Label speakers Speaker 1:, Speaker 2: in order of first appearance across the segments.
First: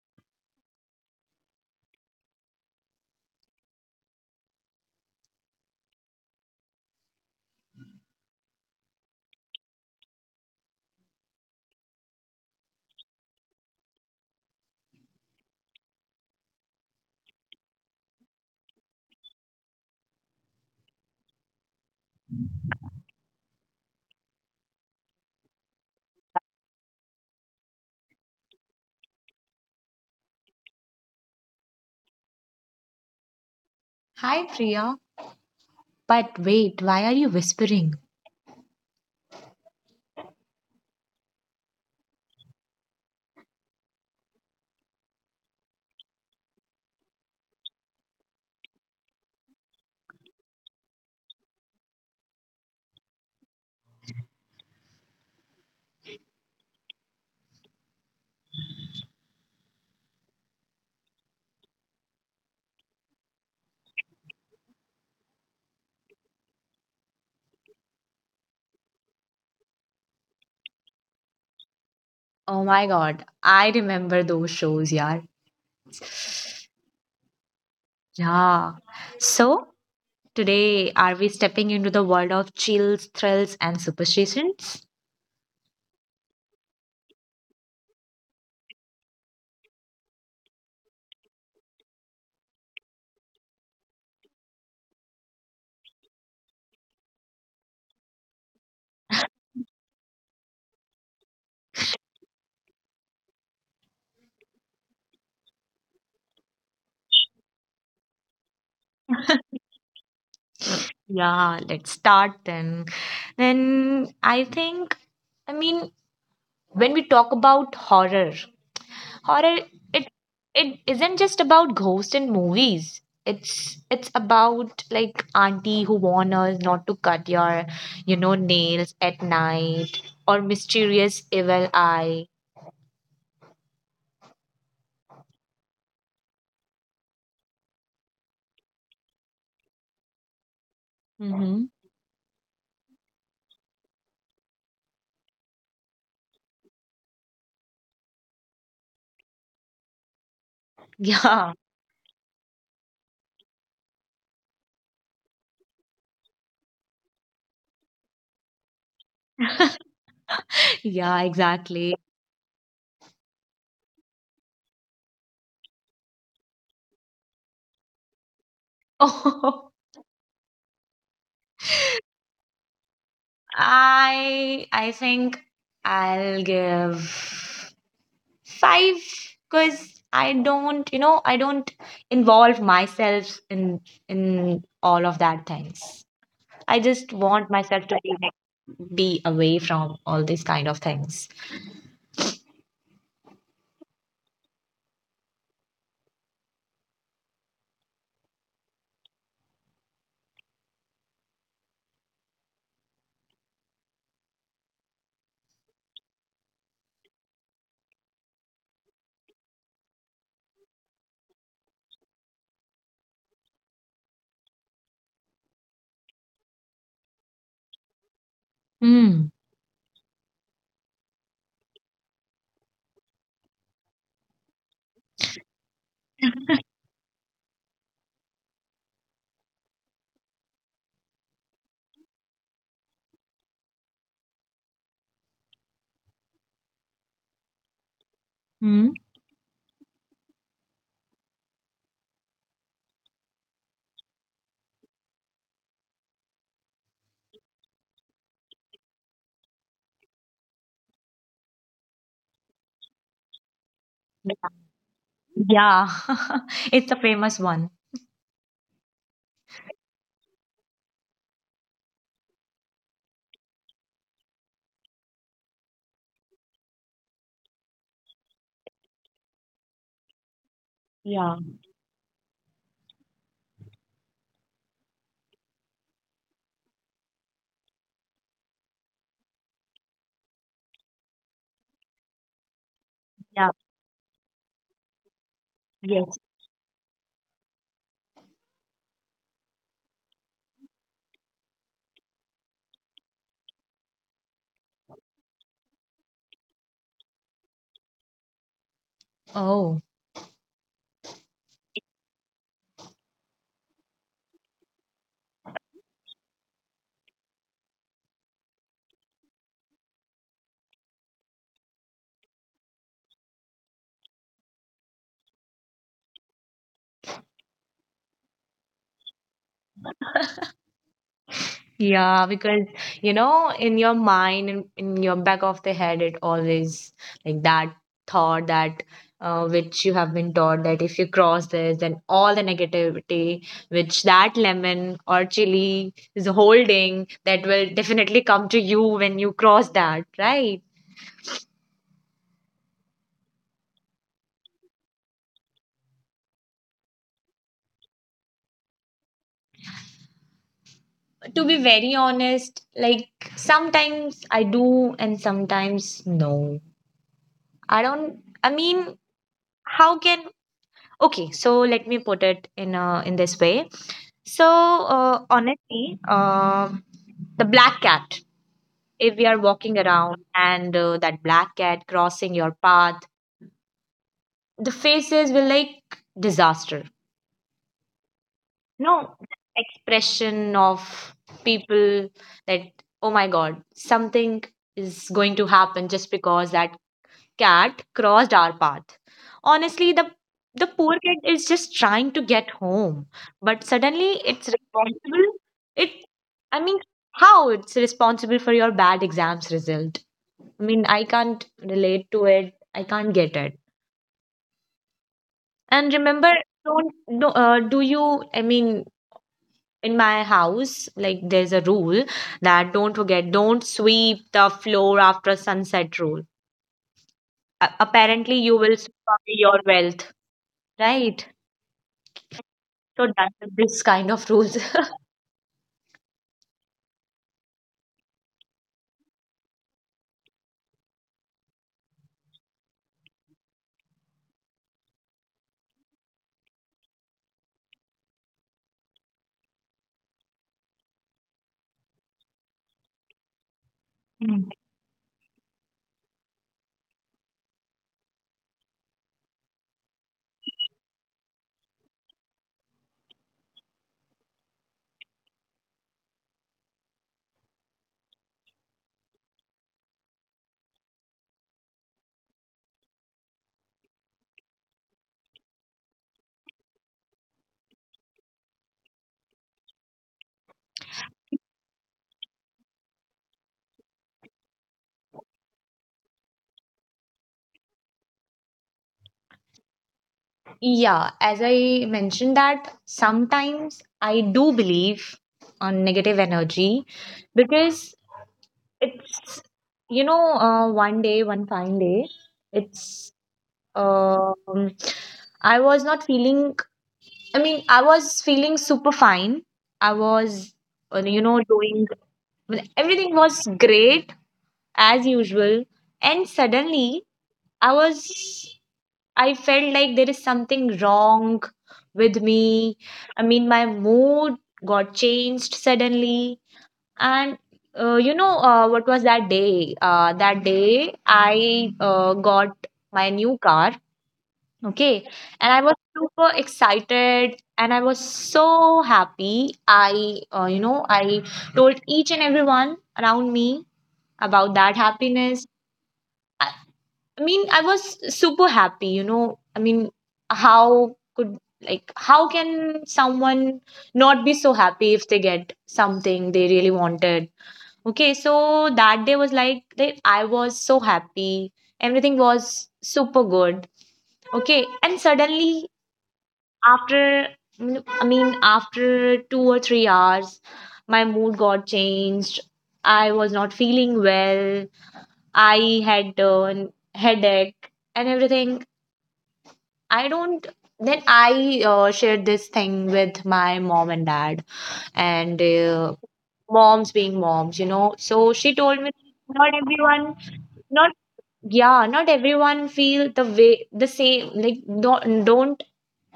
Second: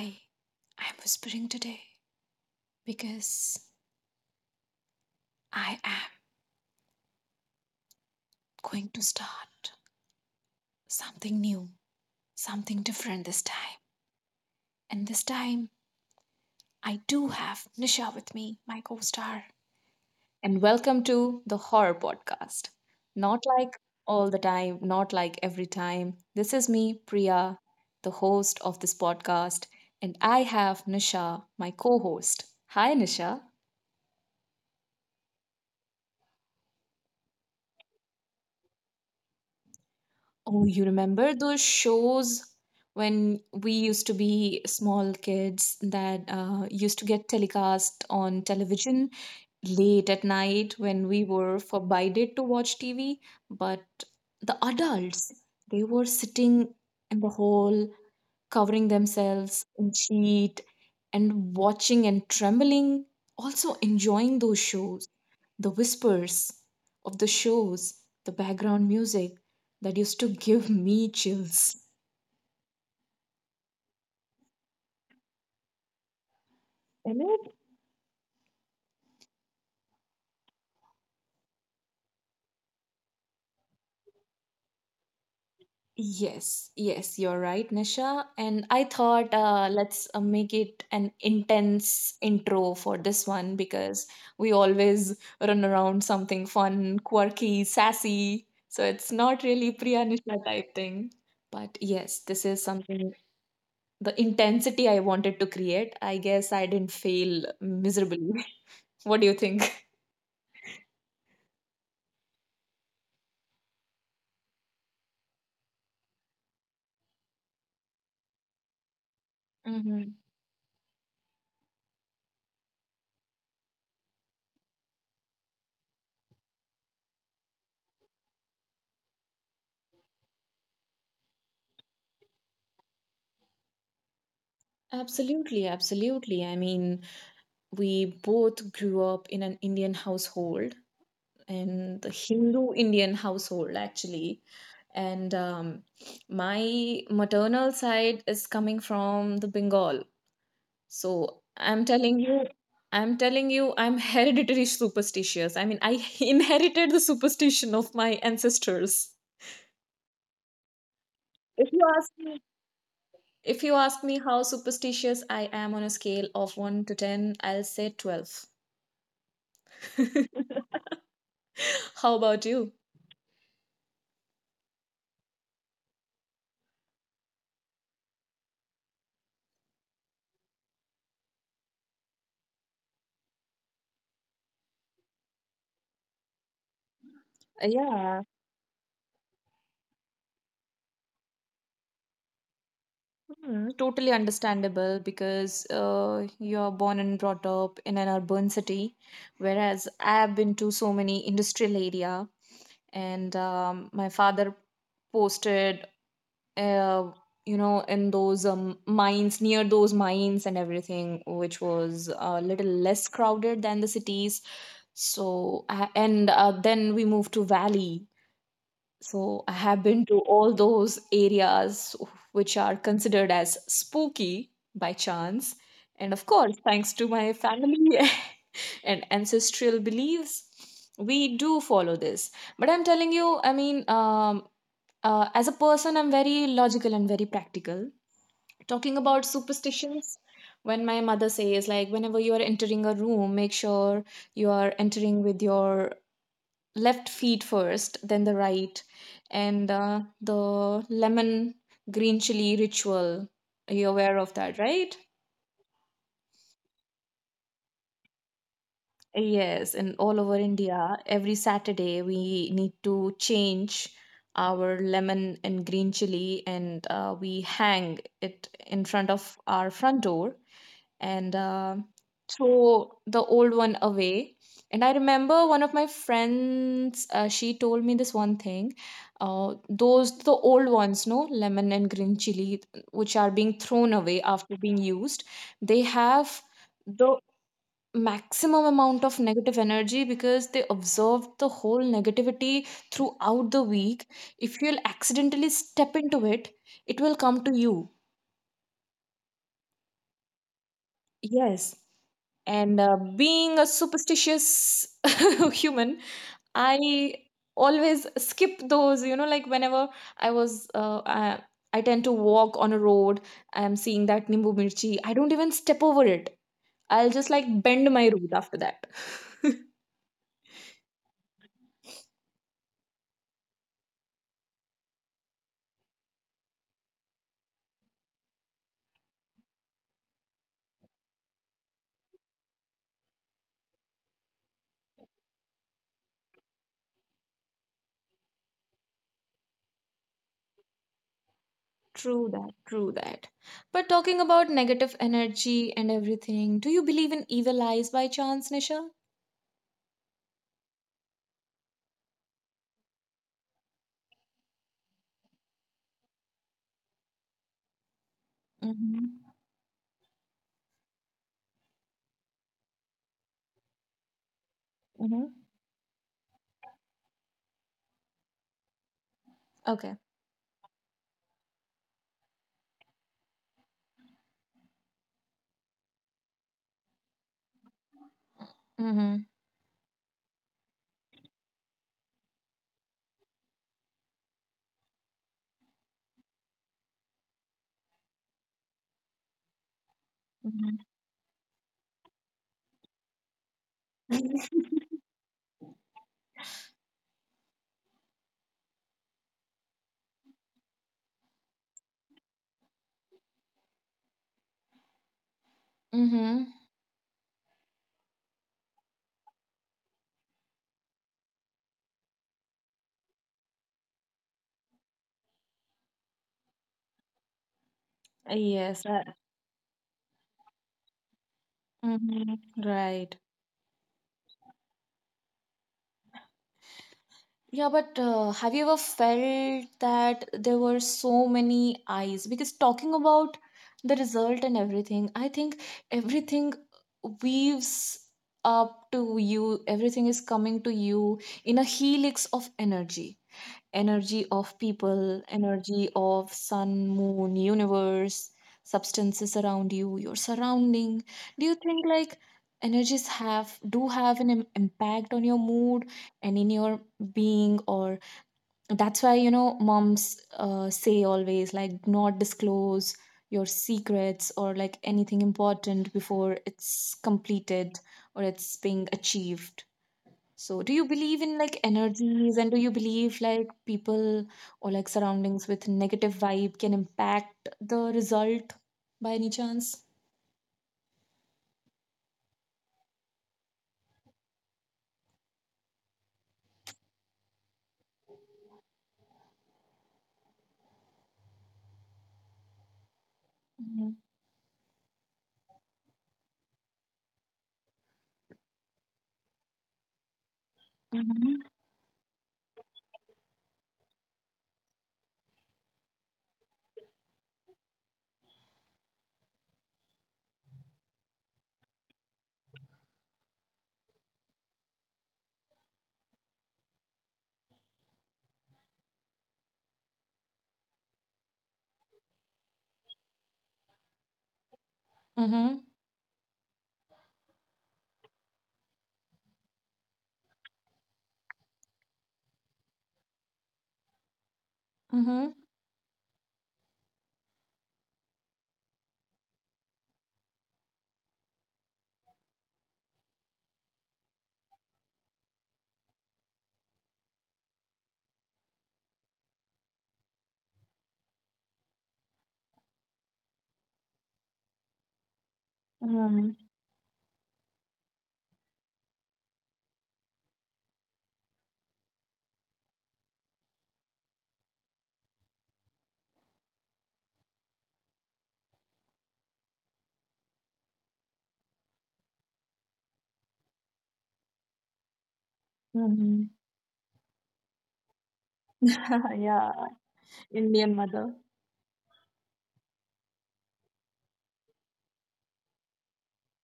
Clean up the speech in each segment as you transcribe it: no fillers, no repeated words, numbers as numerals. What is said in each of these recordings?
Speaker 1: why I'm whispering today, because I am going to start something new, something different this time. And this time I do have Nisha with me, my co-star. And welcome to the horror podcast. Not like all the time, not like every time. This is me, Priya, the host of this podcast, and I have Nisha, my co-host. Hi Nisha.
Speaker 2: Hi, Priya. But wait, why are you whispering?
Speaker 1: Oh, you remember those shows when we used to be small kids that used to get telecast on television late at night when we were forbidden to watch TV, but the adults, they were sitting in the hall, covering themselves in sheet and watching and trembling, also enjoying those shows, the whispers of the shows, the background music that used to give me chills.
Speaker 2: Oh my God, I remember those shows, yeah.
Speaker 1: Isn't it?
Speaker 2: Yeah. So, today, are we stepping into the world of chills, thrills, and superstitions?
Speaker 1: Yes, yes, you're right, Nisha. And I thought, let's, make it an intense intro for this one, because we always run around something fun, quirky, sassy. So it's not really Priya Nisha type thing. But yes, this is something, the intensity I wanted to create. I guess I didn't fail miserably. What do you think?
Speaker 2: Yeah, let's start then. Then, I think, I mean, when we talk about horror, horror
Speaker 1: Hmm.
Speaker 2: it it isn't just about ghosts and movies, it's about like auntie who warn us not to cut your nails at night or mysterious evil eye.
Speaker 1: Absolutely, absolutely. I mean, we both grew up in an Indian household,
Speaker 2: Mm-hmm.
Speaker 1: and the Hindu Indian household, actually. And my maternal side is coming from the Bengal. So
Speaker 2: Yeah.
Speaker 1: I'm telling you, I'm telling you, I'm hereditary superstitious. I mean, I inherited the superstition of my ancestors.
Speaker 2: yeah,
Speaker 1: If you ask
Speaker 2: exactly.
Speaker 1: me, if you ask me how superstitious I am on a scale of 1 to 10, I'll say 12.
Speaker 2: oh,
Speaker 1: How about you?
Speaker 2: I think I'll give five, because I don't, I don't involve myself in all of that things. I just want myself to
Speaker 1: Yeah,
Speaker 2: be, like, be away from all these kind of things.
Speaker 1: totally understandable because you're born and brought up in an urban city, whereas I've been to so many industrial area, and my father posted, uh, in those mines near those mines and everything, which was a little less crowded than the cities. So, and then we moved to valley.
Speaker 2: Mm.
Speaker 1: So I have been to all those areas which are considered as spooky by chance. And of course, thanks to my family and ancestral beliefs, we do follow this. But I'm telling you, I mean, as a person, I'm very logical and very practical.
Speaker 2: Mm.
Speaker 1: Talking about superstitions, when my mother says, like, whenever you are entering a room, make sure you are entering with your left feet first, then the right, and the lemon green chili ritual. Are you aware of that, right?
Speaker 2: Yeah. it's a famous one.
Speaker 1: Yes, and all over India, every Saturday we need to change our lemon and green chili, and we hang it in front of our front door,
Speaker 2: Yeah.
Speaker 1: and throw the old one away. And I remember one of my friends, she told me this one thing. Those, the old ones, no, lemon and green chili, which are
Speaker 2: Yeah.
Speaker 1: being thrown away after being used, they
Speaker 2: Yes.
Speaker 1: have the maximum amount of negative energy because they absorbed the whole negativity throughout the week. If you'll accidentally step into it, it will come to you.
Speaker 2: Oh.
Speaker 1: Yes. And being a superstitious human, I always skip those, like whenever I was, uh, I, I tend to walk on a road, I'm seeing that Nimbu Mirchi, I don't even step over it. I'll just like bend my route after that.
Speaker 2: Yeah, because, in your mind, in your back of the head, it always like that thought that which you have been taught, that if you cross this, then all the negativity which that lemon or chili is holding, that will definitely come to you when you cross that, right?
Speaker 1: True that, true that. But talking about negative energy and everything, do you believe in evil eyes by chance, Nisha?
Speaker 2: To be very honest, like, sometimes I do and sometimes no. I don't, I mean,
Speaker 1: Mm-hmm.
Speaker 2: how can— okay, so let me put it in this way. So
Speaker 1: Mm-hmm.
Speaker 2: honestly, the black cat. If we are walking
Speaker 1: Okay.
Speaker 2: around and that black cat crossing your path, the faces will like disaster. No
Speaker 1: Mm-hmm.
Speaker 2: expression of people that oh my god, something is going to happen just because that cat crossed our path. Honestly, the
Speaker 1: Mm-hmm.
Speaker 2: poor kid is just trying to get home, but suddenly it's responsible. It, I mean, how it's responsible for your bad exams result? I mean, I can't relate to it. I can't get it. And remember,
Speaker 1: Mm-hmm.
Speaker 2: don't— no, do you? I mean, in my house, like, there's a rule that don't forget, don't sweep the floor after sunset. Rule. A- apparently, you will
Speaker 1: Yes.
Speaker 2: sweep away your wealth, right?
Speaker 1: Mm-hmm.
Speaker 2: So
Speaker 1: Right.
Speaker 2: that's this kind of rules.
Speaker 1: Yeah, but have you ever felt that there were so many eyes? Because talking about the result and everything, I think everything weaves up to you, everything is coming to you in a helix of energy, energy
Speaker 2: Mm.
Speaker 1: of people, energy of sun, moon, universe, substances around you, your surrounding. Do you think like energies have do have an impact on your mood and in your being, or that's why moms say always, like, "Do not disclose your secrets or like anything important before it's completed or it's being achieved"? So, do you believe in like energies, and do you believe like people or like surroundings with negative vibe can impact the result by any chance?
Speaker 2: Yeah, as I mentioned, that sometimes I do believe on negative energy, because it's, one day, one fine day, it's,
Speaker 1: Mm-hmm.
Speaker 2: um I was not feeling— I mean, I was feeling super fine. I was
Speaker 1: Mm-hmm.
Speaker 2: doing— everything was great, as usual. And suddenly I was— I felt like there is something wrong with me. I mean, my mood got changed suddenly. And you know, what was that day? That day, I got my new car. Okay. And I was super excited and I was so happy. I told each and everyone around me about that
Speaker 1: Mm-hmm.
Speaker 2: happiness. I mean, I was super happy, you know. I mean, how could like how can someone not be so happy if they get something they really wanted? Okay, so that day was like that, I was so happy. Everything was super good. Okay, and suddenly,
Speaker 1: Mm-hmm.
Speaker 2: after— I mean, after 2 or 3 hours, my mood got changed. I was not feeling well. I had headache and everything, I don't. Then I shared this thing with my mom and dad, and
Speaker 1: Mm-hmm.
Speaker 2: moms being moms, you know. So she told me,
Speaker 1: Yeah,
Speaker 2: not everyone—
Speaker 1: Indian mother.
Speaker 2: not, yeah, not everyone feel the way the same. Like, don't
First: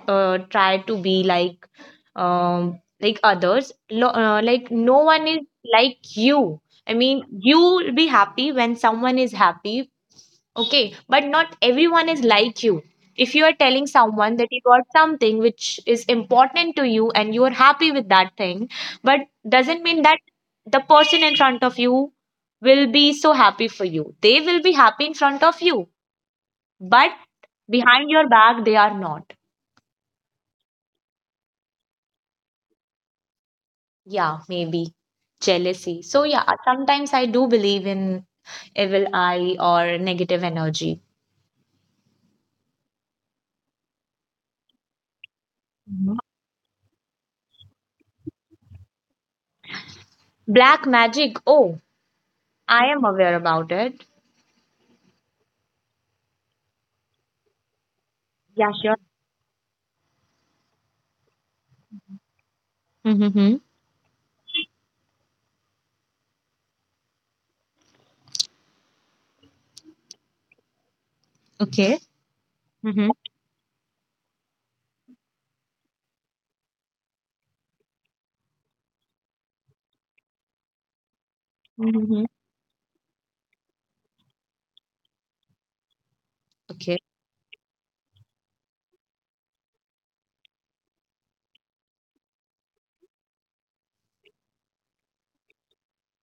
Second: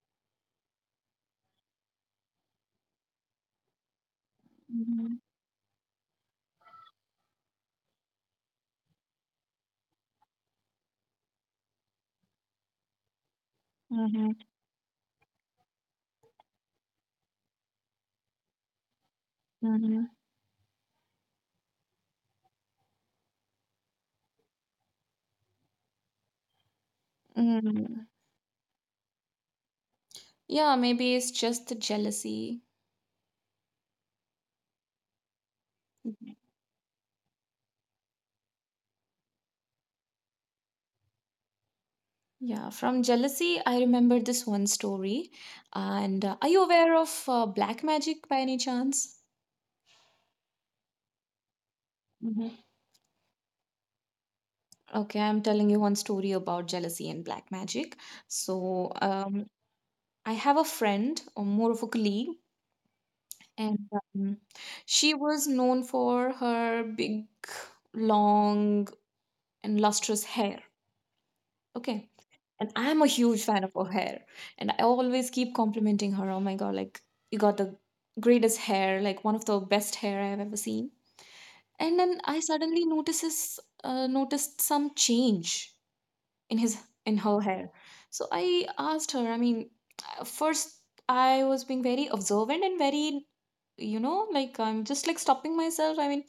Speaker 2: try to be like others. Lo-— like, no
Speaker 1: Mm-hmm.
Speaker 2: one is like you. I mean, you'll be happy when someone is happy. Okay, but not everyone is like you. If you are telling someone
Speaker 1: Mm-hmm.
Speaker 2: that you got something which is important to you and you are happy with that thing, but doesn't mean
Speaker 1: Mm-hmm.
Speaker 2: that the person in front of you will be so happy for you. They will be happy in front of you, but
Speaker 1: Mm.
Speaker 2: behind your back, they are not.
Speaker 1: Yeah, maybe it's just the jealousy.
Speaker 2: Yeah, maybe jealousy. So,
Speaker 1: Mhm.
Speaker 2: yeah, sometimes I do believe in evil eye or negative energy.
Speaker 1: Yeah, from jealousy, I remember this one story.
Speaker 2: Mhm.
Speaker 1: And are you aware of black magic by any chance?
Speaker 2: Black magic. Oh, I am aware about it.
Speaker 1: Okay, I'm telling you one story about jealousy and black magic.
Speaker 2: Yeah,
Speaker 1: So,
Speaker 2: sure.
Speaker 1: I have a friend, or more of a colleague,
Speaker 2: Mm-hmm.
Speaker 1: and um, she was known for her big, long, and lustrous hair.
Speaker 2: Okay.
Speaker 1: Okay, and I'm a
Speaker 2: Mhm.
Speaker 1: huge fan of her hair, and I always keep complimenting her. Oh my god, like you got the greatest hair, like one of the best hair I've ever seen. And then
Speaker 2: Mhm.
Speaker 1: I suddenly noticed some change in his
Speaker 2: Okay.
Speaker 1: in her hair. So I asked her. I mean, first I was being very observant and very, like I'm just like stopping myself. I mean,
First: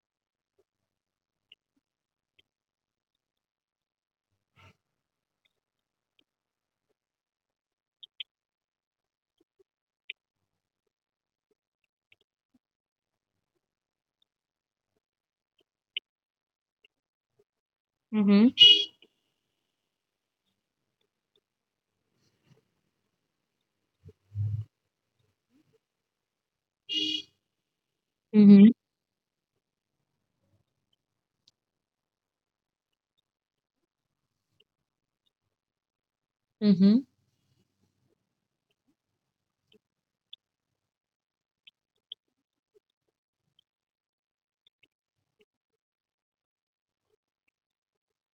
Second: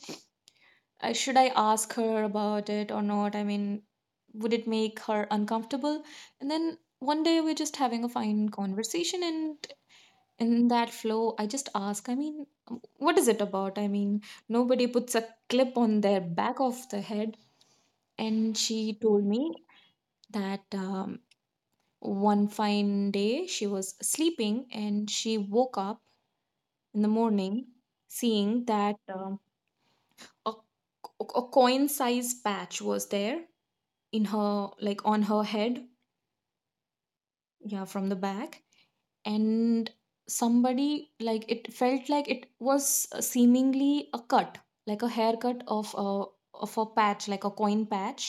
Speaker 1: should I ask her about it or not? I mean, would it make her uncomfortable? And then one day we're just having a fine conversation, and in that flow I just ask. I mean, what is it about? I mean, nobody puts a clip on their back of the head.
Speaker 2: Mhm.
Speaker 1: And she told me that, one fine day, she was sleeping and she woke up in the morning seeing
Speaker 2: Mhm.
Speaker 1: that, a, a coin size patch was there in her, like on her head,
Speaker 2: Mm-hmm.
Speaker 1: yeah, from the back. And somebody, like, it felt like it was seemingly a cut, like a haircut of a patch, like a coin patch.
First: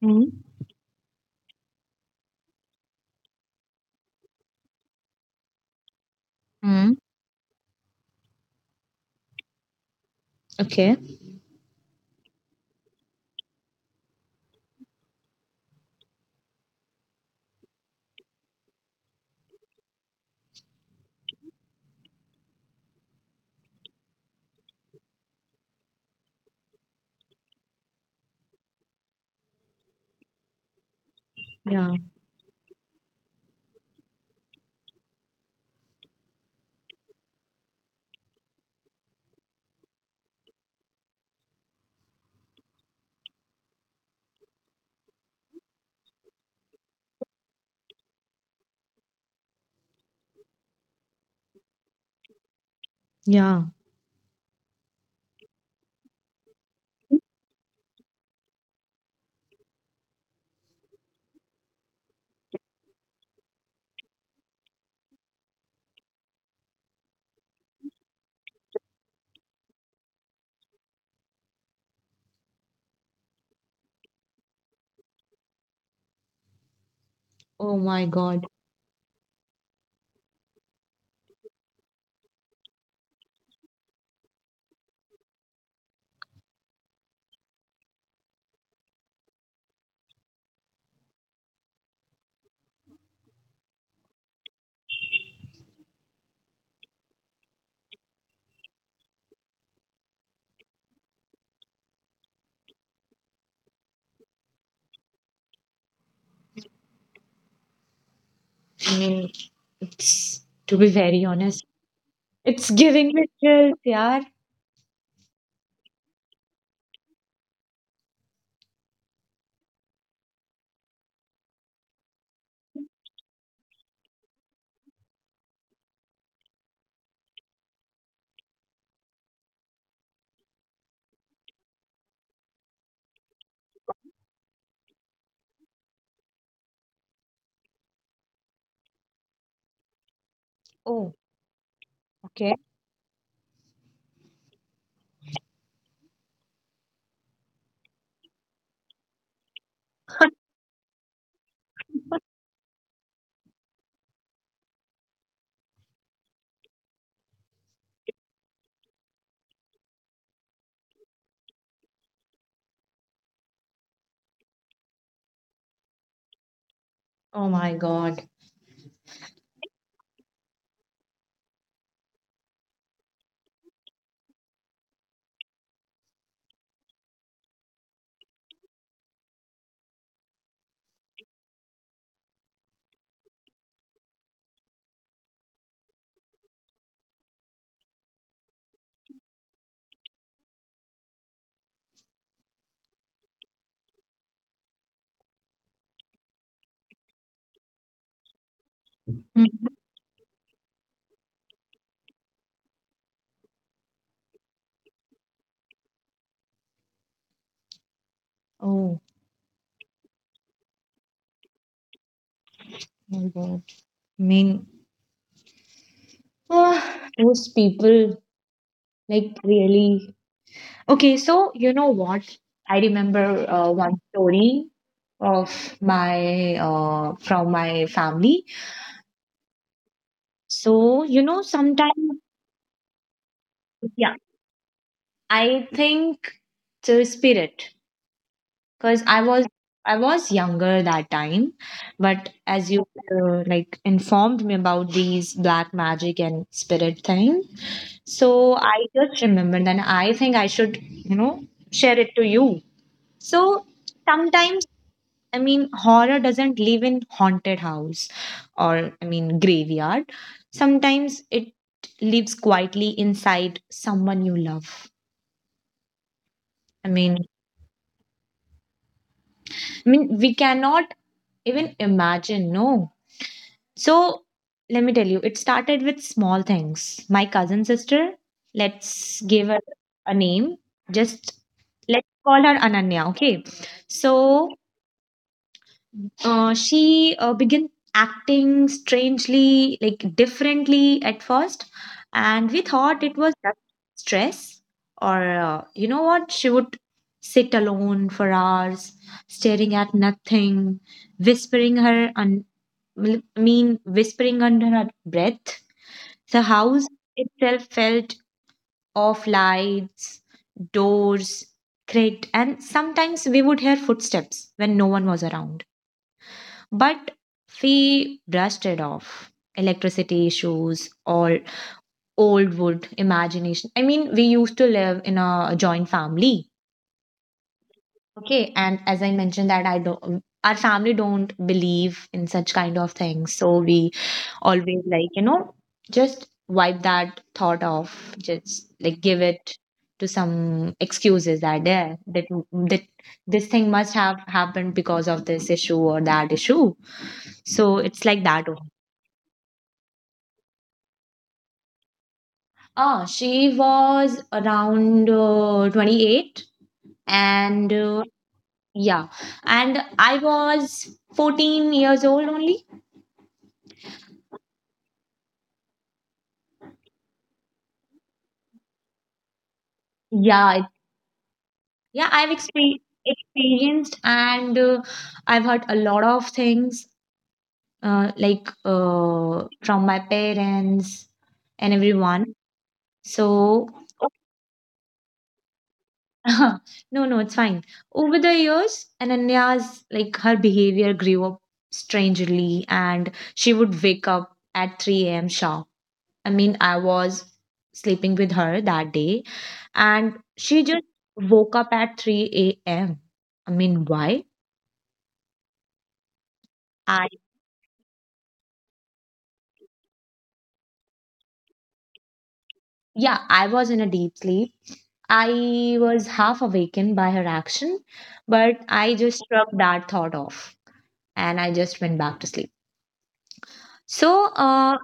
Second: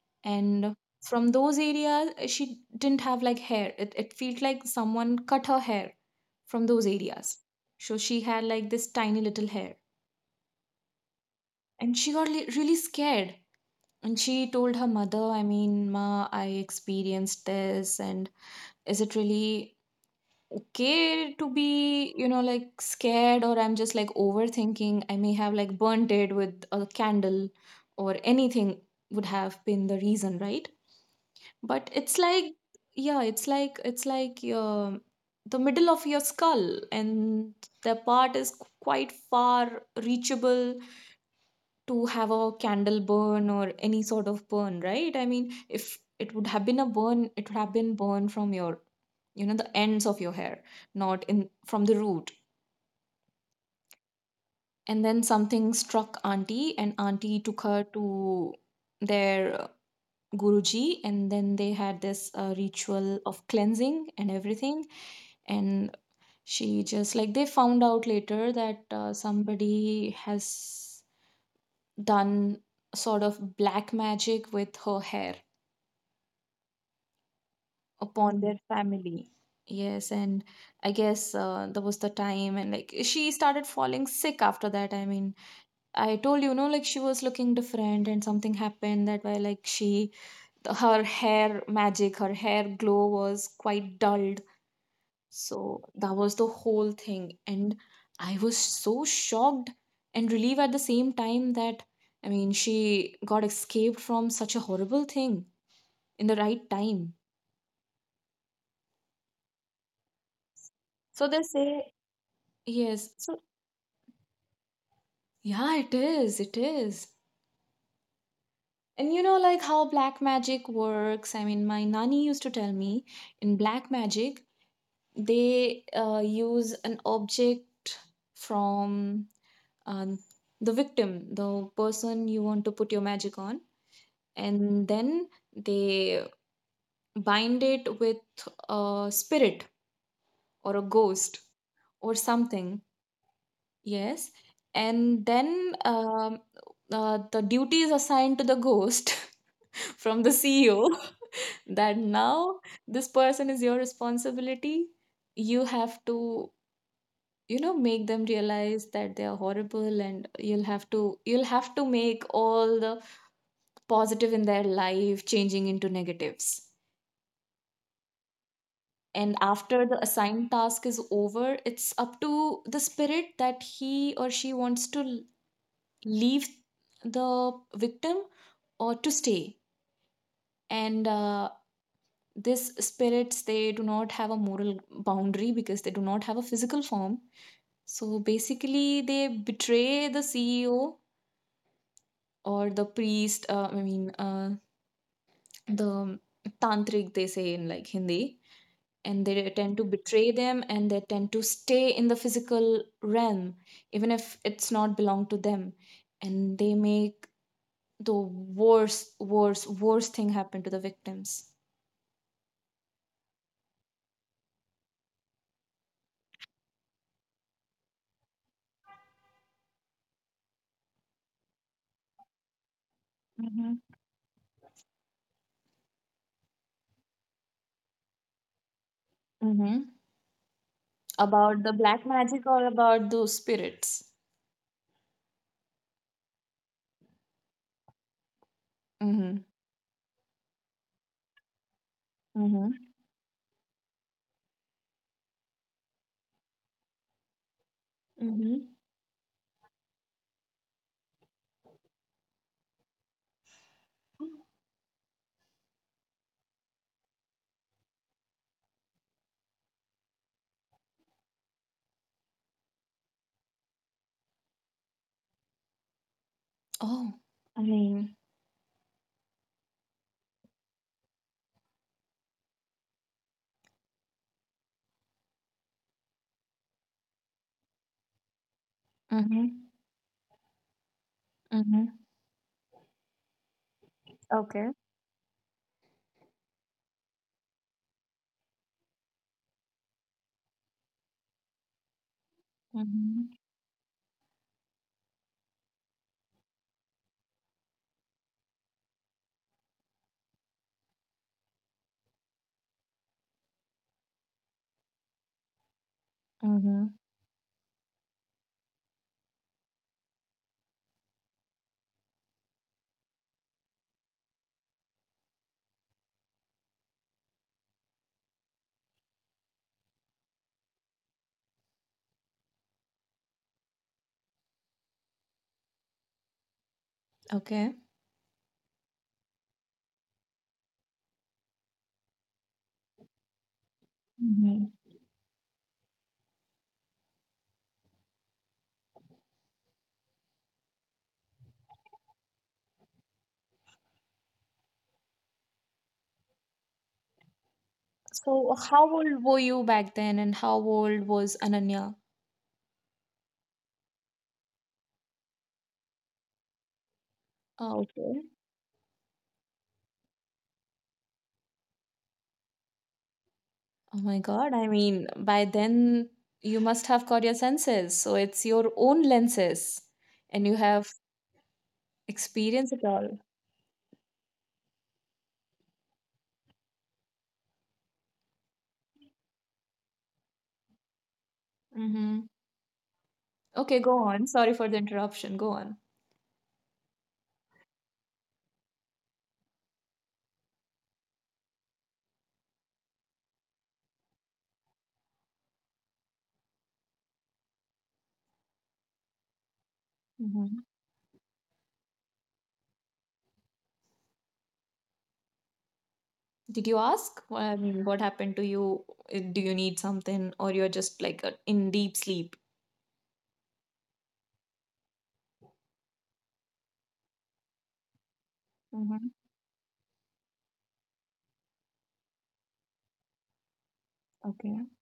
Speaker 2: Mhm.
Speaker 1: And from those areas she didn't have like hair. It felt like someone cut her hair from those
Speaker 2: Mhm.
Speaker 1: areas. So she had like this tiny little hair,
Speaker 2: Okay.
Speaker 1: and she got really scared. And she told her mother, I mean, "Ma, I experienced this, and is it really okay to be, like, scared? Or I'm just like overthinking? I may have like burnt it with a candle or anything would have been the reason, right?" But
Speaker 2: Yeah.
Speaker 1: it's like, yeah, it's like your the middle of your skull, and the part is quite far reachable to have a candle burn or any sort of burn, right? I mean, if it would have been a burn, it would have been burn from your, the ends of your hair, not in from the root.
Speaker 2: Yeah.
Speaker 1: And then something struck auntie, and auntie took her to their guruji, and then they had this ritual of cleansing and everything. And she just like they found out later that somebody has done sort of black magic with her hair
Speaker 2: Oh my
Speaker 1: upon
Speaker 2: God.
Speaker 1: their family. Yes. And I guess, that was the time, and like she started falling sick after that. I mean, I told, like she was looking different, and something happened that way. Like, she, her hair magic, her hair glow was quite dulled. So that was the whole thing. And I was so shocked and relieved at the same time that, I mean, she got escaped from such a horrible thing in the right time.
Speaker 2: I mean, it's— to be
Speaker 1: So
Speaker 2: very
Speaker 1: they
Speaker 2: honest,
Speaker 1: say.
Speaker 2: it's
Speaker 1: Yes.
Speaker 2: giving me
Speaker 1: So,
Speaker 2: chills, yeah.
Speaker 1: yeah, it is. It is. And you know, like how black magic works. I mean, my nanny used to tell me, in black magic, they use an object from, um, the victim, the person you want to put your magic on, and then they bind it with a spirit or a
Speaker 2: Oh,
Speaker 1: ghost or
Speaker 2: okay.
Speaker 1: something. Yes. And then, the duty is assigned to the ghost from the CEO. That now this person is your responsibility. You have to, make them realize that they are horrible, and you'll have to make all the positive in their life changing into negatives.
Speaker 2: Oh my God.
Speaker 1: And after the assigned task is over, it's up to the spirit that he or she wants to leave the victim or to stay. And these spirits, they do not have a moral boundary because they do not have a physical form. So basically, they betray the CEO or the priest, I mean, the tantric, they say in like Hindi. And they
Speaker 2: Mhm.
Speaker 1: tend to betray them, and they tend to stay in the physical realm, even if it's not belong to them. And they make the
Speaker 2: Oh
Speaker 1: worst, worst, worst thing happen to the victims.
Speaker 2: my God. I mean, ah, those people, like, really. Okay, so you know what? I remember
Speaker 1: Hmm.
Speaker 2: one story of my from my family.
Speaker 1: Mm-hmm.
Speaker 2: So, you know,
Speaker 1: About the
Speaker 2: sometimes—
Speaker 1: black magic or about those spirits?
Speaker 2: yeah, I think the spirit, because I
Speaker 1: Mm-hmm.
Speaker 2: was— I was younger that time, but as
Speaker 1: Mm-hmm.
Speaker 2: you like informed me about these black magic and spirit thing, so
Speaker 1: Mm-hmm.
Speaker 2: I just remembered, and I think I should, you know, share it to you. So, sometimes, I mean, horror doesn't live in haunted house or, I mean, graveyard. Sometimes it lives quietly inside someone you love. I
Speaker 1: Oh,
Speaker 2: mean,
Speaker 1: I mean,
Speaker 2: I mean, we cannot even imagine, no. So let me tell you, it started with small things. My cousin sister, let's
Speaker 1: mm-hmm.
Speaker 2: give her a name. Just
Speaker 1: Mm-hmm.
Speaker 2: let's call her Ananya, okay? So,
Speaker 1: Okay.
Speaker 2: She began acting strangely, like differently at first, and we thought it was
Speaker 1: Mm-hmm.
Speaker 2: just stress. Or, you know what, she would sit alone for hours, staring at nothing, whispering her— un-— well, I mean, whispering under her breath. The house
Speaker 1: Mm-hmm.
Speaker 2: itself felt off. Lights, doors cracked, and sometimes we would hear footsteps when no one was around. But we brushed it off. Electricity issues or old wood imagination. I mean, we used to live in a joint family.
Speaker 1: Okay.
Speaker 2: Okay. And as I mentioned, that I don't— our family don't believe in such kind of things. So we
Speaker 1: Mm-hmm.
Speaker 2: always like, you know, just wipe that thought off. Just like give it to some excuses, that there that that this thing must have happened because of this issue or that issue. So it's like that
Speaker 1: So,
Speaker 2: only.
Speaker 1: how old were you back then, and how old was Ananya?
Speaker 2: Ah, she was around 28, and
Speaker 1: Oh, okay.
Speaker 2: yeah, and I was 14 years old only.
Speaker 1: Oh my God. I mean, by then you must have got your senses. So it's your own lenses, and
Speaker 2: Yeah,
Speaker 1: you
Speaker 2: it-—
Speaker 1: have
Speaker 2: yeah, I've
Speaker 1: experienced it
Speaker 2: expe-
Speaker 1: all.
Speaker 2: experienced, and I've heard a lot of things from my parents and
Speaker 1: Mm-hmm.
Speaker 2: everyone. So,
Speaker 1: Okay, go on. Sorry for the interruption. Go on.
Speaker 2: no, no, it's fine. Over the years, Ananya's, like, her behavior grew up strangely, and she would wake up at 3 a.m. sharp. I mean, I was sleeping with her that day, and
Speaker 1: Mm-hmm.
Speaker 2: she just woke up at 3 a.m. I mean, why?
Speaker 1: Did you
Speaker 2: I—
Speaker 1: ask? I mean, what happened to you? Do you need something, or you're just like in deep sleep?
Speaker 2: yeah, I was in a deep sleep. I was half awakened by her action, but I
Speaker 1: Mm-hmm.
Speaker 2: just shrugged that thought off and I just went back to sleep. So,
Speaker 1: Okay.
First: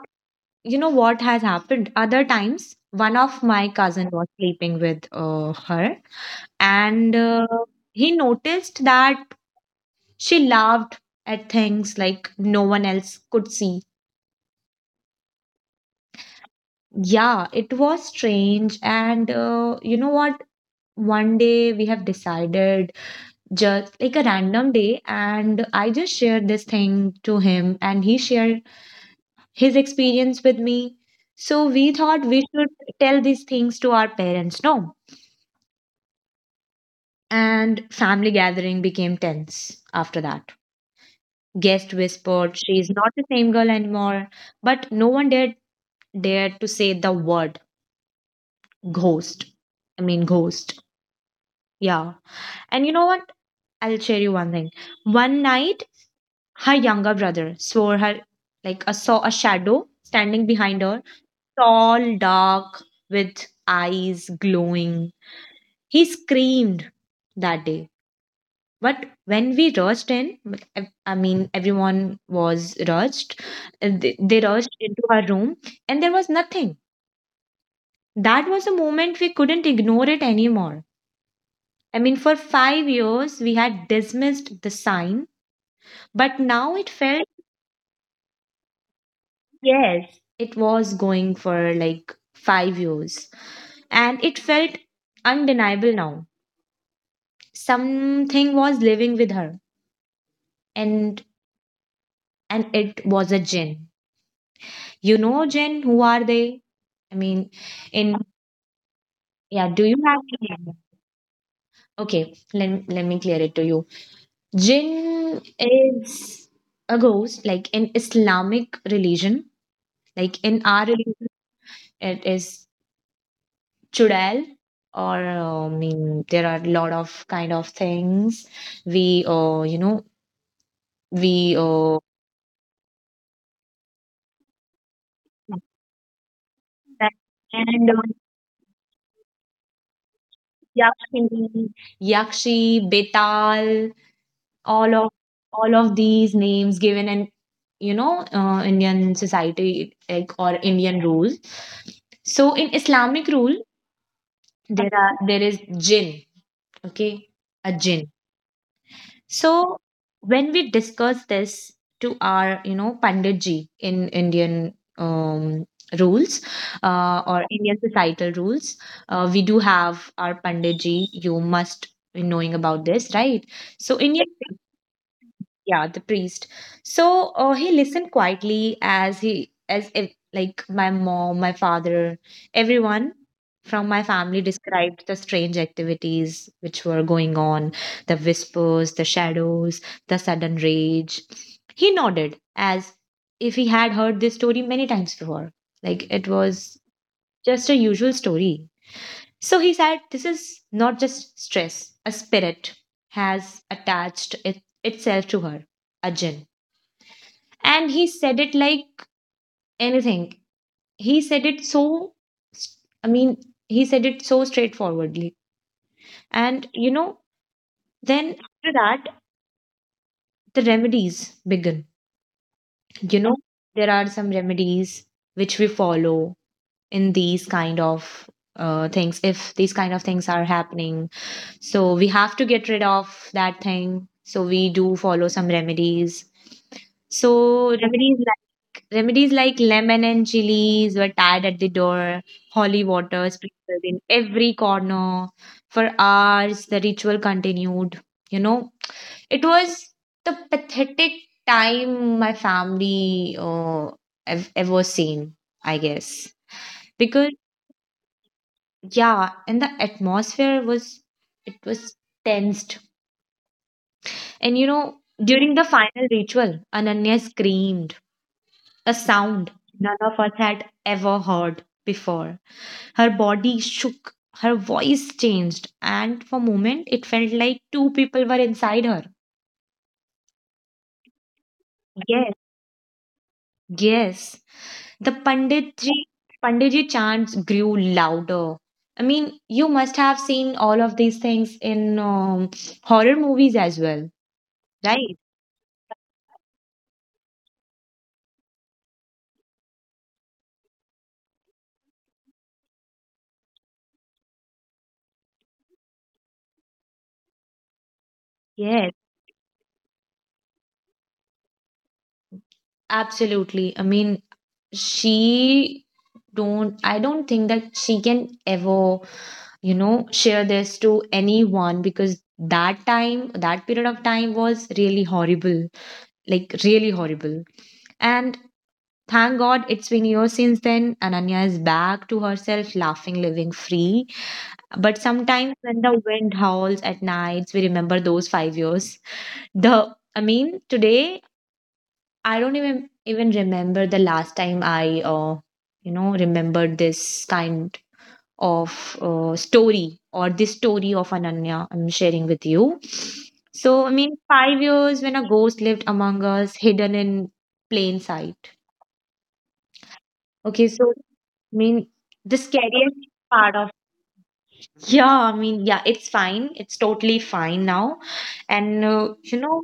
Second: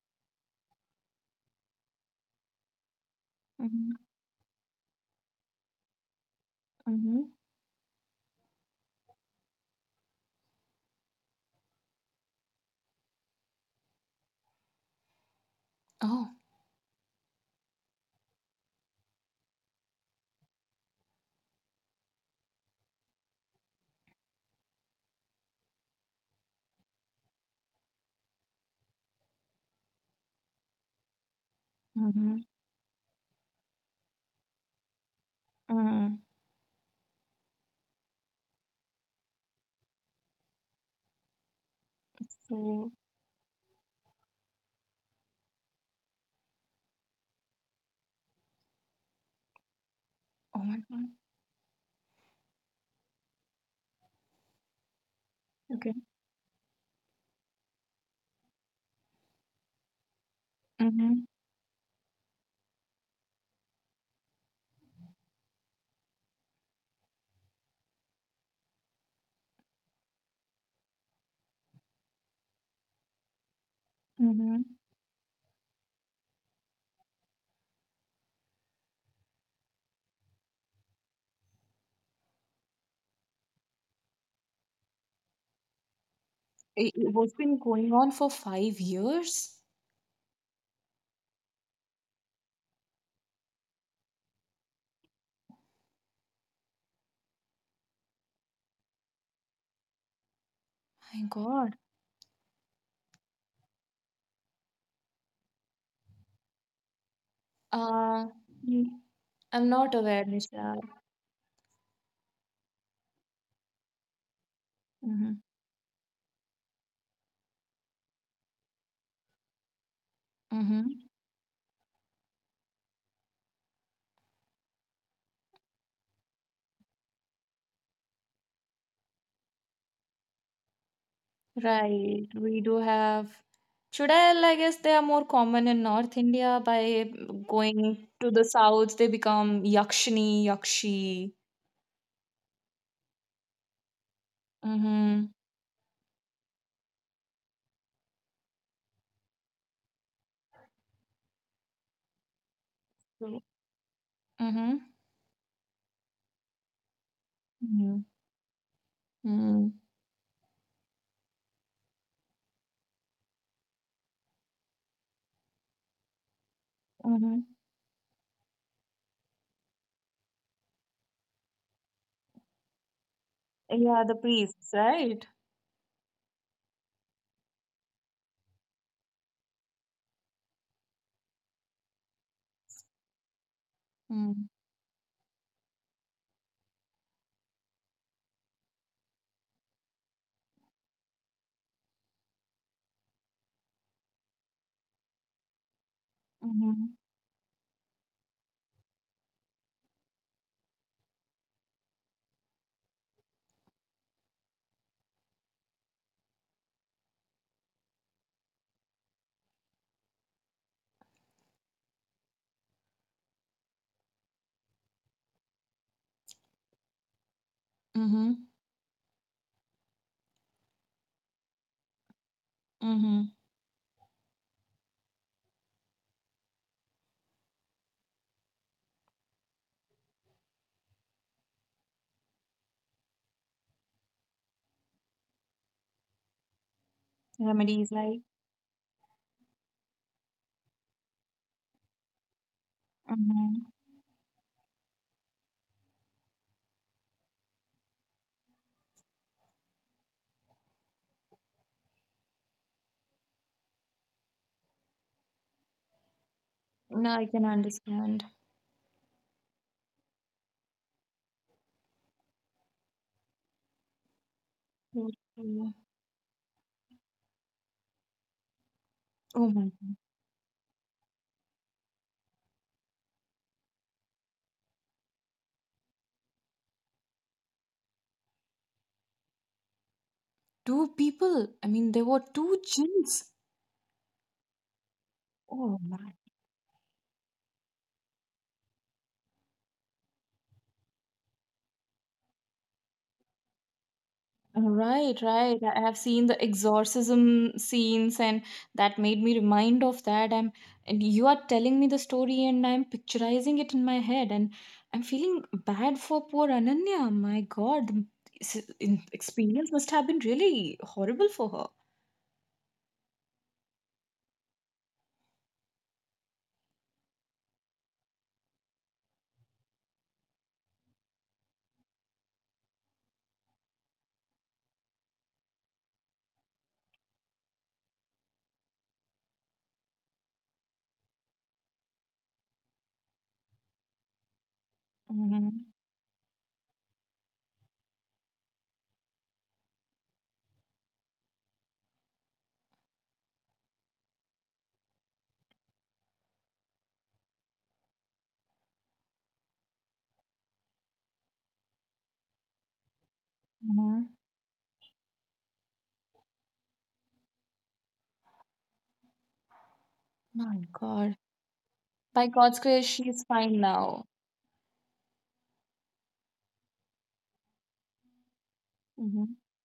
Speaker 2: you know what has happened other times, one of my
Speaker 1: Mm-hmm.
Speaker 2: cousin was sleeping with her, and
Speaker 1: Mm-hmm.
Speaker 2: he noticed that she laughed at things like no one else could see.
Speaker 1: Oh.
Speaker 2: Yeah, it was strange. And you know what, one day we have decided, just like a random day, and I just shared this thing to him, and he shared his experience with me. So we thought we
Speaker 1: Mm-hmm.
Speaker 2: should tell these things to our parents, no?
Speaker 1: Mm-hmm.
Speaker 2: And family gathering became tense after that. Guest whispered, "She's
Speaker 1: So,
Speaker 2: not the same girl anymore." But no one dared to say the word ghost. I mean,
Speaker 1: oh my
Speaker 2: ghost.
Speaker 1: God.
Speaker 2: Yeah. And you know what? I'll share you one thing. One night
Speaker 1: Okay.
Speaker 2: her younger brother swore her, like, a saw a shadow standing behind her,
Speaker 1: Mm-hmm.
Speaker 2: tall, dark, with eyes glowing. He screamed that day. But when we rushed in— but ev-— I mean, everyone was rushed. They
Speaker 1: Mm-hmm.
Speaker 2: rushed into our room and there was nothing. That was a moment we couldn't ignore it anymore. I mean, for 5 years, we had dismissed the sign, but now
Speaker 1: It,
Speaker 2: it
Speaker 1: it was
Speaker 2: felt—
Speaker 1: been going on for 5 years.
Speaker 2: yes, it was going for like 5 years. And it felt undeniable now. Something was living with her,
Speaker 1: My
Speaker 2: and
Speaker 1: God.
Speaker 2: it was a gin. You know, Jen, who are they? I mean, in—
Speaker 1: Uh, mm, I'm
Speaker 2: yeah, do
Speaker 1: not
Speaker 2: you have
Speaker 1: aware,
Speaker 2: any idea?
Speaker 1: Nisha.
Speaker 2: Okay, let, let me clear it to you.
Speaker 1: Mm-hmm.
Speaker 2: Jinn is a ghost, like in Islamic religion. Like, in our
Speaker 1: Mm-hmm.
Speaker 2: religion, it is chudal, or I mean, there are a lot of kind of things we, we uh,
Speaker 1: Right, we do have chudal. I, like, guess they are more common in North India. By
Speaker 2: and
Speaker 1: going to the south, they become yakshini, yakshi.
Speaker 2: Yakshi, Yakshi, Betal, all of
Speaker 1: Mm-hmm.
Speaker 2: all of these names given in, you know, Indian society, like, or Indian rules. So in Islamic rule,
Speaker 1: Mm-hmm.
Speaker 2: there is jinn, okay? A
Speaker 1: Mm-hmm.
Speaker 2: jinn. So when we discuss this to our, you know, pandit in Indian um rules,
Speaker 1: Mm-hmm.
Speaker 2: or Indian societal rules, we do have our pandit. You must be knowing about this, right?
Speaker 1: Yeah,
Speaker 2: So
Speaker 1: the
Speaker 2: in your—
Speaker 1: priests, right?
Speaker 2: yeah, the priest. So he listened quietly, as he— as if, like, my mom, my father, everyone from my
Speaker 1: Mm-hmm.
Speaker 2: family described the strange activities which were going on, the whispers, the shadows, the sudden rage. He nodded as if he had heard this story many times before, like it was
Speaker 1: Mm-hmm.
Speaker 2: just a usual story. So he said, "This is not just stress, a spirit has attached it— itself to her, a jinn." And he said it like anything. He said it so— I mean, he said it so straightforwardly. And, you know,
Speaker 1: Mm-hmm.
Speaker 2: then after that, the remedies begin. You
Speaker 1: Mm-hmm.
Speaker 2: know, there are some remedies which we follow in these kind of things, if these kind of things are happening. So we have to get rid of that thing. So we do follow some remedies. So
Speaker 1: Remedies, like.
Speaker 2: remedies like— remedies like lemon and chilies were tied at the door, holy water
Speaker 1: Mm-hmm.
Speaker 2: sprinkled in every corner. For hours the ritual continued. You know, it was the pathetic time my family have ever seen, I guess.
Speaker 1: Now I
Speaker 2: Because,
Speaker 1: can understand.
Speaker 2: yeah, and the atmosphere was— it was tensed. And you know,
Speaker 1: Okay.
Speaker 2: during the final ritual, Ananya screamed, a
Speaker 1: Oh
Speaker 2: sound
Speaker 1: my God.
Speaker 2: none of us had ever heard before. Her body shook, her voice changed, and for a moment it felt like two people were inside her.
Speaker 1: Two people. I mean, there were
Speaker 2: Yes.
Speaker 1: two jinns.
Speaker 2: Yes. The
Speaker 1: Oh
Speaker 2: Panditji—
Speaker 1: my.
Speaker 2: Panditji chants grew louder. I mean, you must have seen all of these things in horror movies as well,
Speaker 1: Right,
Speaker 2: right?
Speaker 1: right. I have seen the exorcism scenes, and that made me remind of that. I'm, and you are telling me the story, and I'm picturizing it in my head, and I'm feeling bad for poor Ananya. My God, the
Speaker 2: Yes.
Speaker 1: experience must have been really horrible for her.
Speaker 2: Absolutely. I mean, she don't— I don't think that she can ever, you know, share this to anyone, because that time, that period of time was really horrible, like really horrible. And thank god, it's been years since then. Ananya is back to herself, laughing, living free. But
Speaker 1: Hmm.
Speaker 2: sometimes, when the wind howls at nights, we remember those 5 years. The— I mean, today, I don't even remember the last time I, you know, remembered this kind of story, or this story of Ananya I'm sharing with you. So, I
Speaker 1: Hmm.
Speaker 2: mean, 5 years when a ghost lived among us, hidden in plain sight.
Speaker 1: My
Speaker 2: Okay, so I
Speaker 1: God.
Speaker 2: mean,
Speaker 1: By
Speaker 2: the
Speaker 1: God's grace,
Speaker 2: scariest
Speaker 1: she is
Speaker 2: part
Speaker 1: fine
Speaker 2: of—
Speaker 1: now.
Speaker 2: yeah, I mean, yeah, it's fine. It's totally fine now, and
Speaker 1: Hmm.
Speaker 2: you know,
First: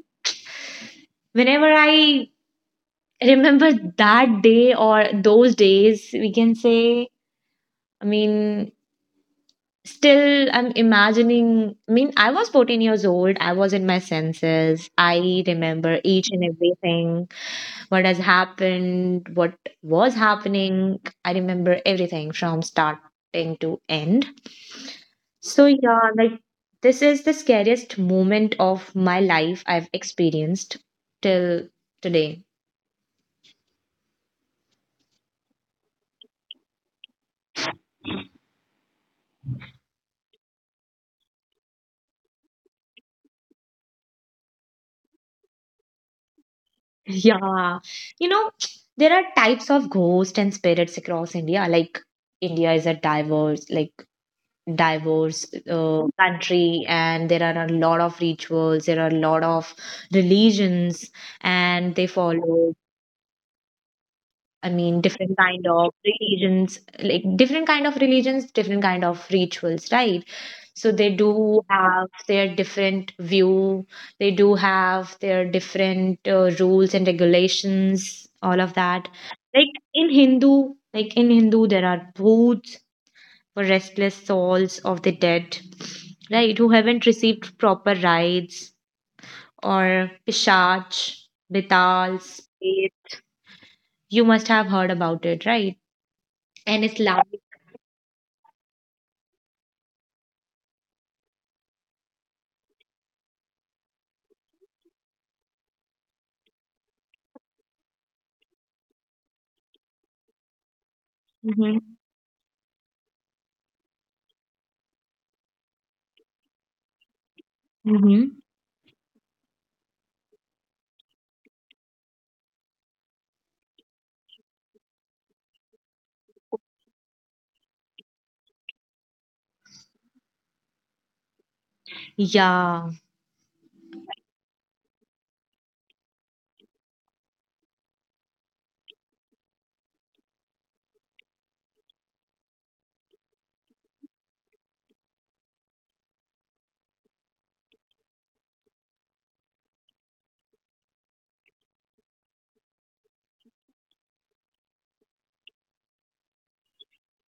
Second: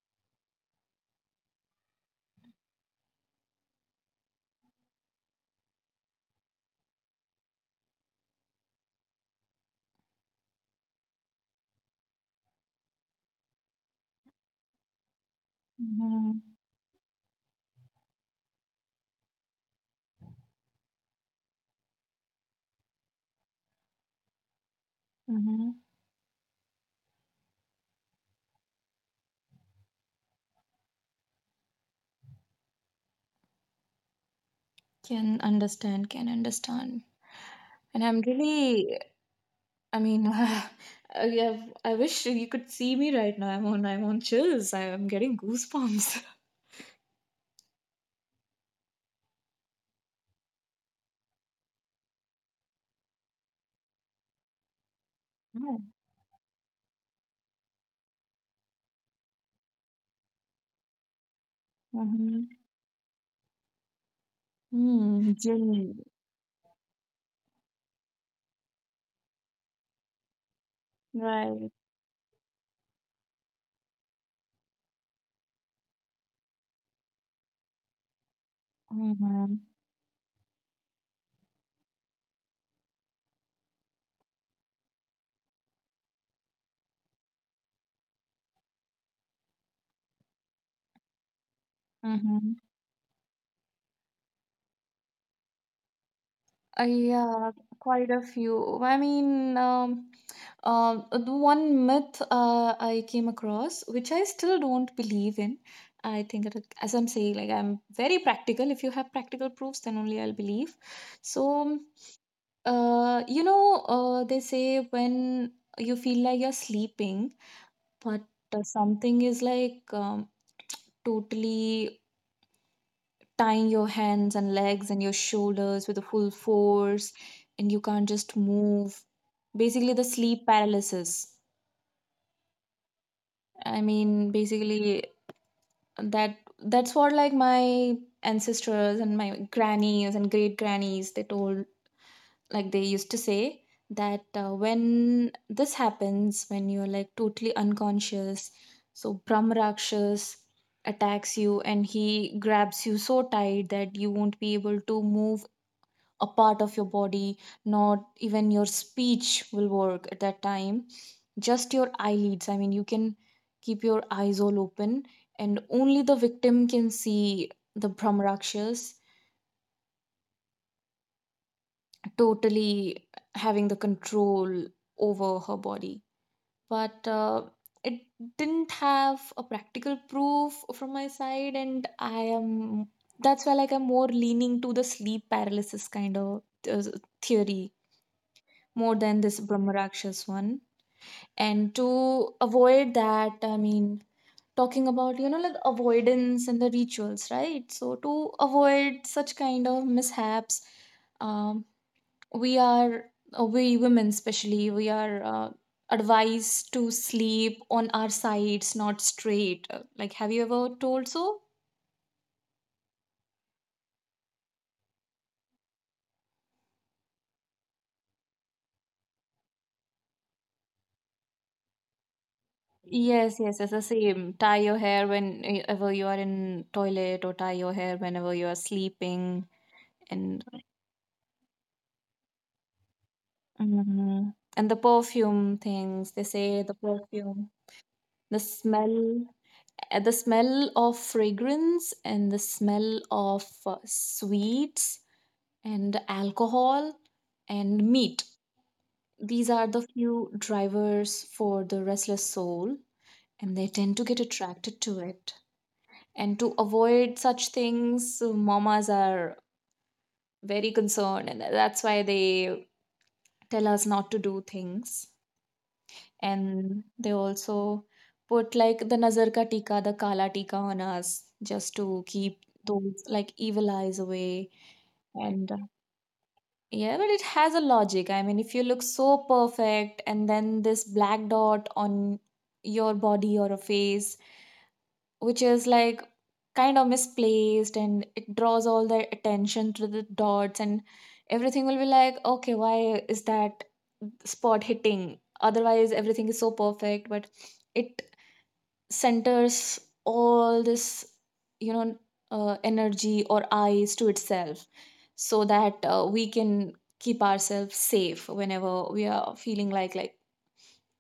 Speaker 2: whenever I remember that day, or those days, we can say, I mean, still, I'm imagining. I mean, I was 14 years old. I was in my senses. I remember each
Speaker 1: Hmm.
Speaker 2: and everything, what has happened, what was happening. I remember everything from starting to end. So,
Speaker 1: Hmm.
Speaker 2: yeah, like, this is the scariest moment of my life I've experienced till today.
Speaker 1: Can understand, can understand. And I'm really, I mean, I have, I wish you could see me right now. I'm on chills. I am getting goosebumps.
Speaker 2: Yeah. You know, there are types of ghosts and spirits across India. Like, India is a diverse, like diverse
Speaker 1: Oh,
Speaker 2: country, and there are a lot of rituals, there are a lot of religions, and they
Speaker 1: mm-hmm.
Speaker 2: follow— I mean,
Speaker 1: Hmm.
Speaker 2: different kind of
Speaker 1: Jill.
Speaker 2: religions, like different kind of religions, different kind of rituals, right? So they do
Speaker 1: Right.
Speaker 2: have their different view. They do have their different rules and regulations, all of that.
Speaker 1: Mm-hmm.
Speaker 2: Like in Hindu, there are bhoots for restless souls of the dead, right? Who haven't received proper rites. Or pishach, betals,
Speaker 1: Mm-hmm.
Speaker 2: faith. You must have heard about it, right? And it's loud.
Speaker 1: Yeah, quite a few. I mean, the one myth I came across, which I still don't believe in. I think, it, as I'm saying, like I'm very practical. If you have practical proofs, then only I'll believe. So
Speaker 2: Mm-hmm.
Speaker 1: They say when you feel like you're sleeping, but
Speaker 2: Mm-hmm.
Speaker 1: something is like totally tying your hands and legs and your shoulders with a full force, and you can't just move. Basically, the sleep paralysis.
Speaker 2: Yeah.
Speaker 1: I mean, basically, that that's what like my ancestors and my grannies and great grannies they told, like they used to say that when this happens, when you're like totally unconscious, so Brahmarakshas attacks you, and he grabs you so tight that you won't be able to move a part of your body. Not even your speech will work at that time. Just your eyelids, I mean, you can keep your eyes all open, and only the victim can see the Brahmarakshas. Totally having the control over her body. But it didn't have a practical proof from my side, and I am that's why like I'm more leaning to the sleep paralysis kind of uh, theory more than this Brahmarakshas one. And to avoid that, I mean, talking about like avoidance and the rituals, right? So to avoid such kind of mishaps, um we are we women especially we are advised to sleep on our sides, not straight. Like, have you ever told so? Yes, yes, it's the same. Tie your hair whenever you are in toilet, or tie your hair whenever you are sleeping, and mhm. And the perfume things, they say, the perfume, the smell the smell of fragrance, and the smell of sweets and alcohol and meat. These are the few drivers for the restless soul, and they tend to get attracted to it. And to avoid such things, mamas are very concerned, and that's why they tell us not to do things. And they also put like the nazar ka tika, the kala tika on us, just to keep those like evil eyes away. And yeah, but it has a logic. I mean, if you look so perfect and then this black dot on your body or a face, which is like kind of misplaced, and it draws all the attention to the dots, and everything will be like, okay, why is that spot hitting? Otherwise, everything is so perfect, but it centers all this, you know energy or eyes to itself, so that we can keep ourselves safe whenever we are feeling like,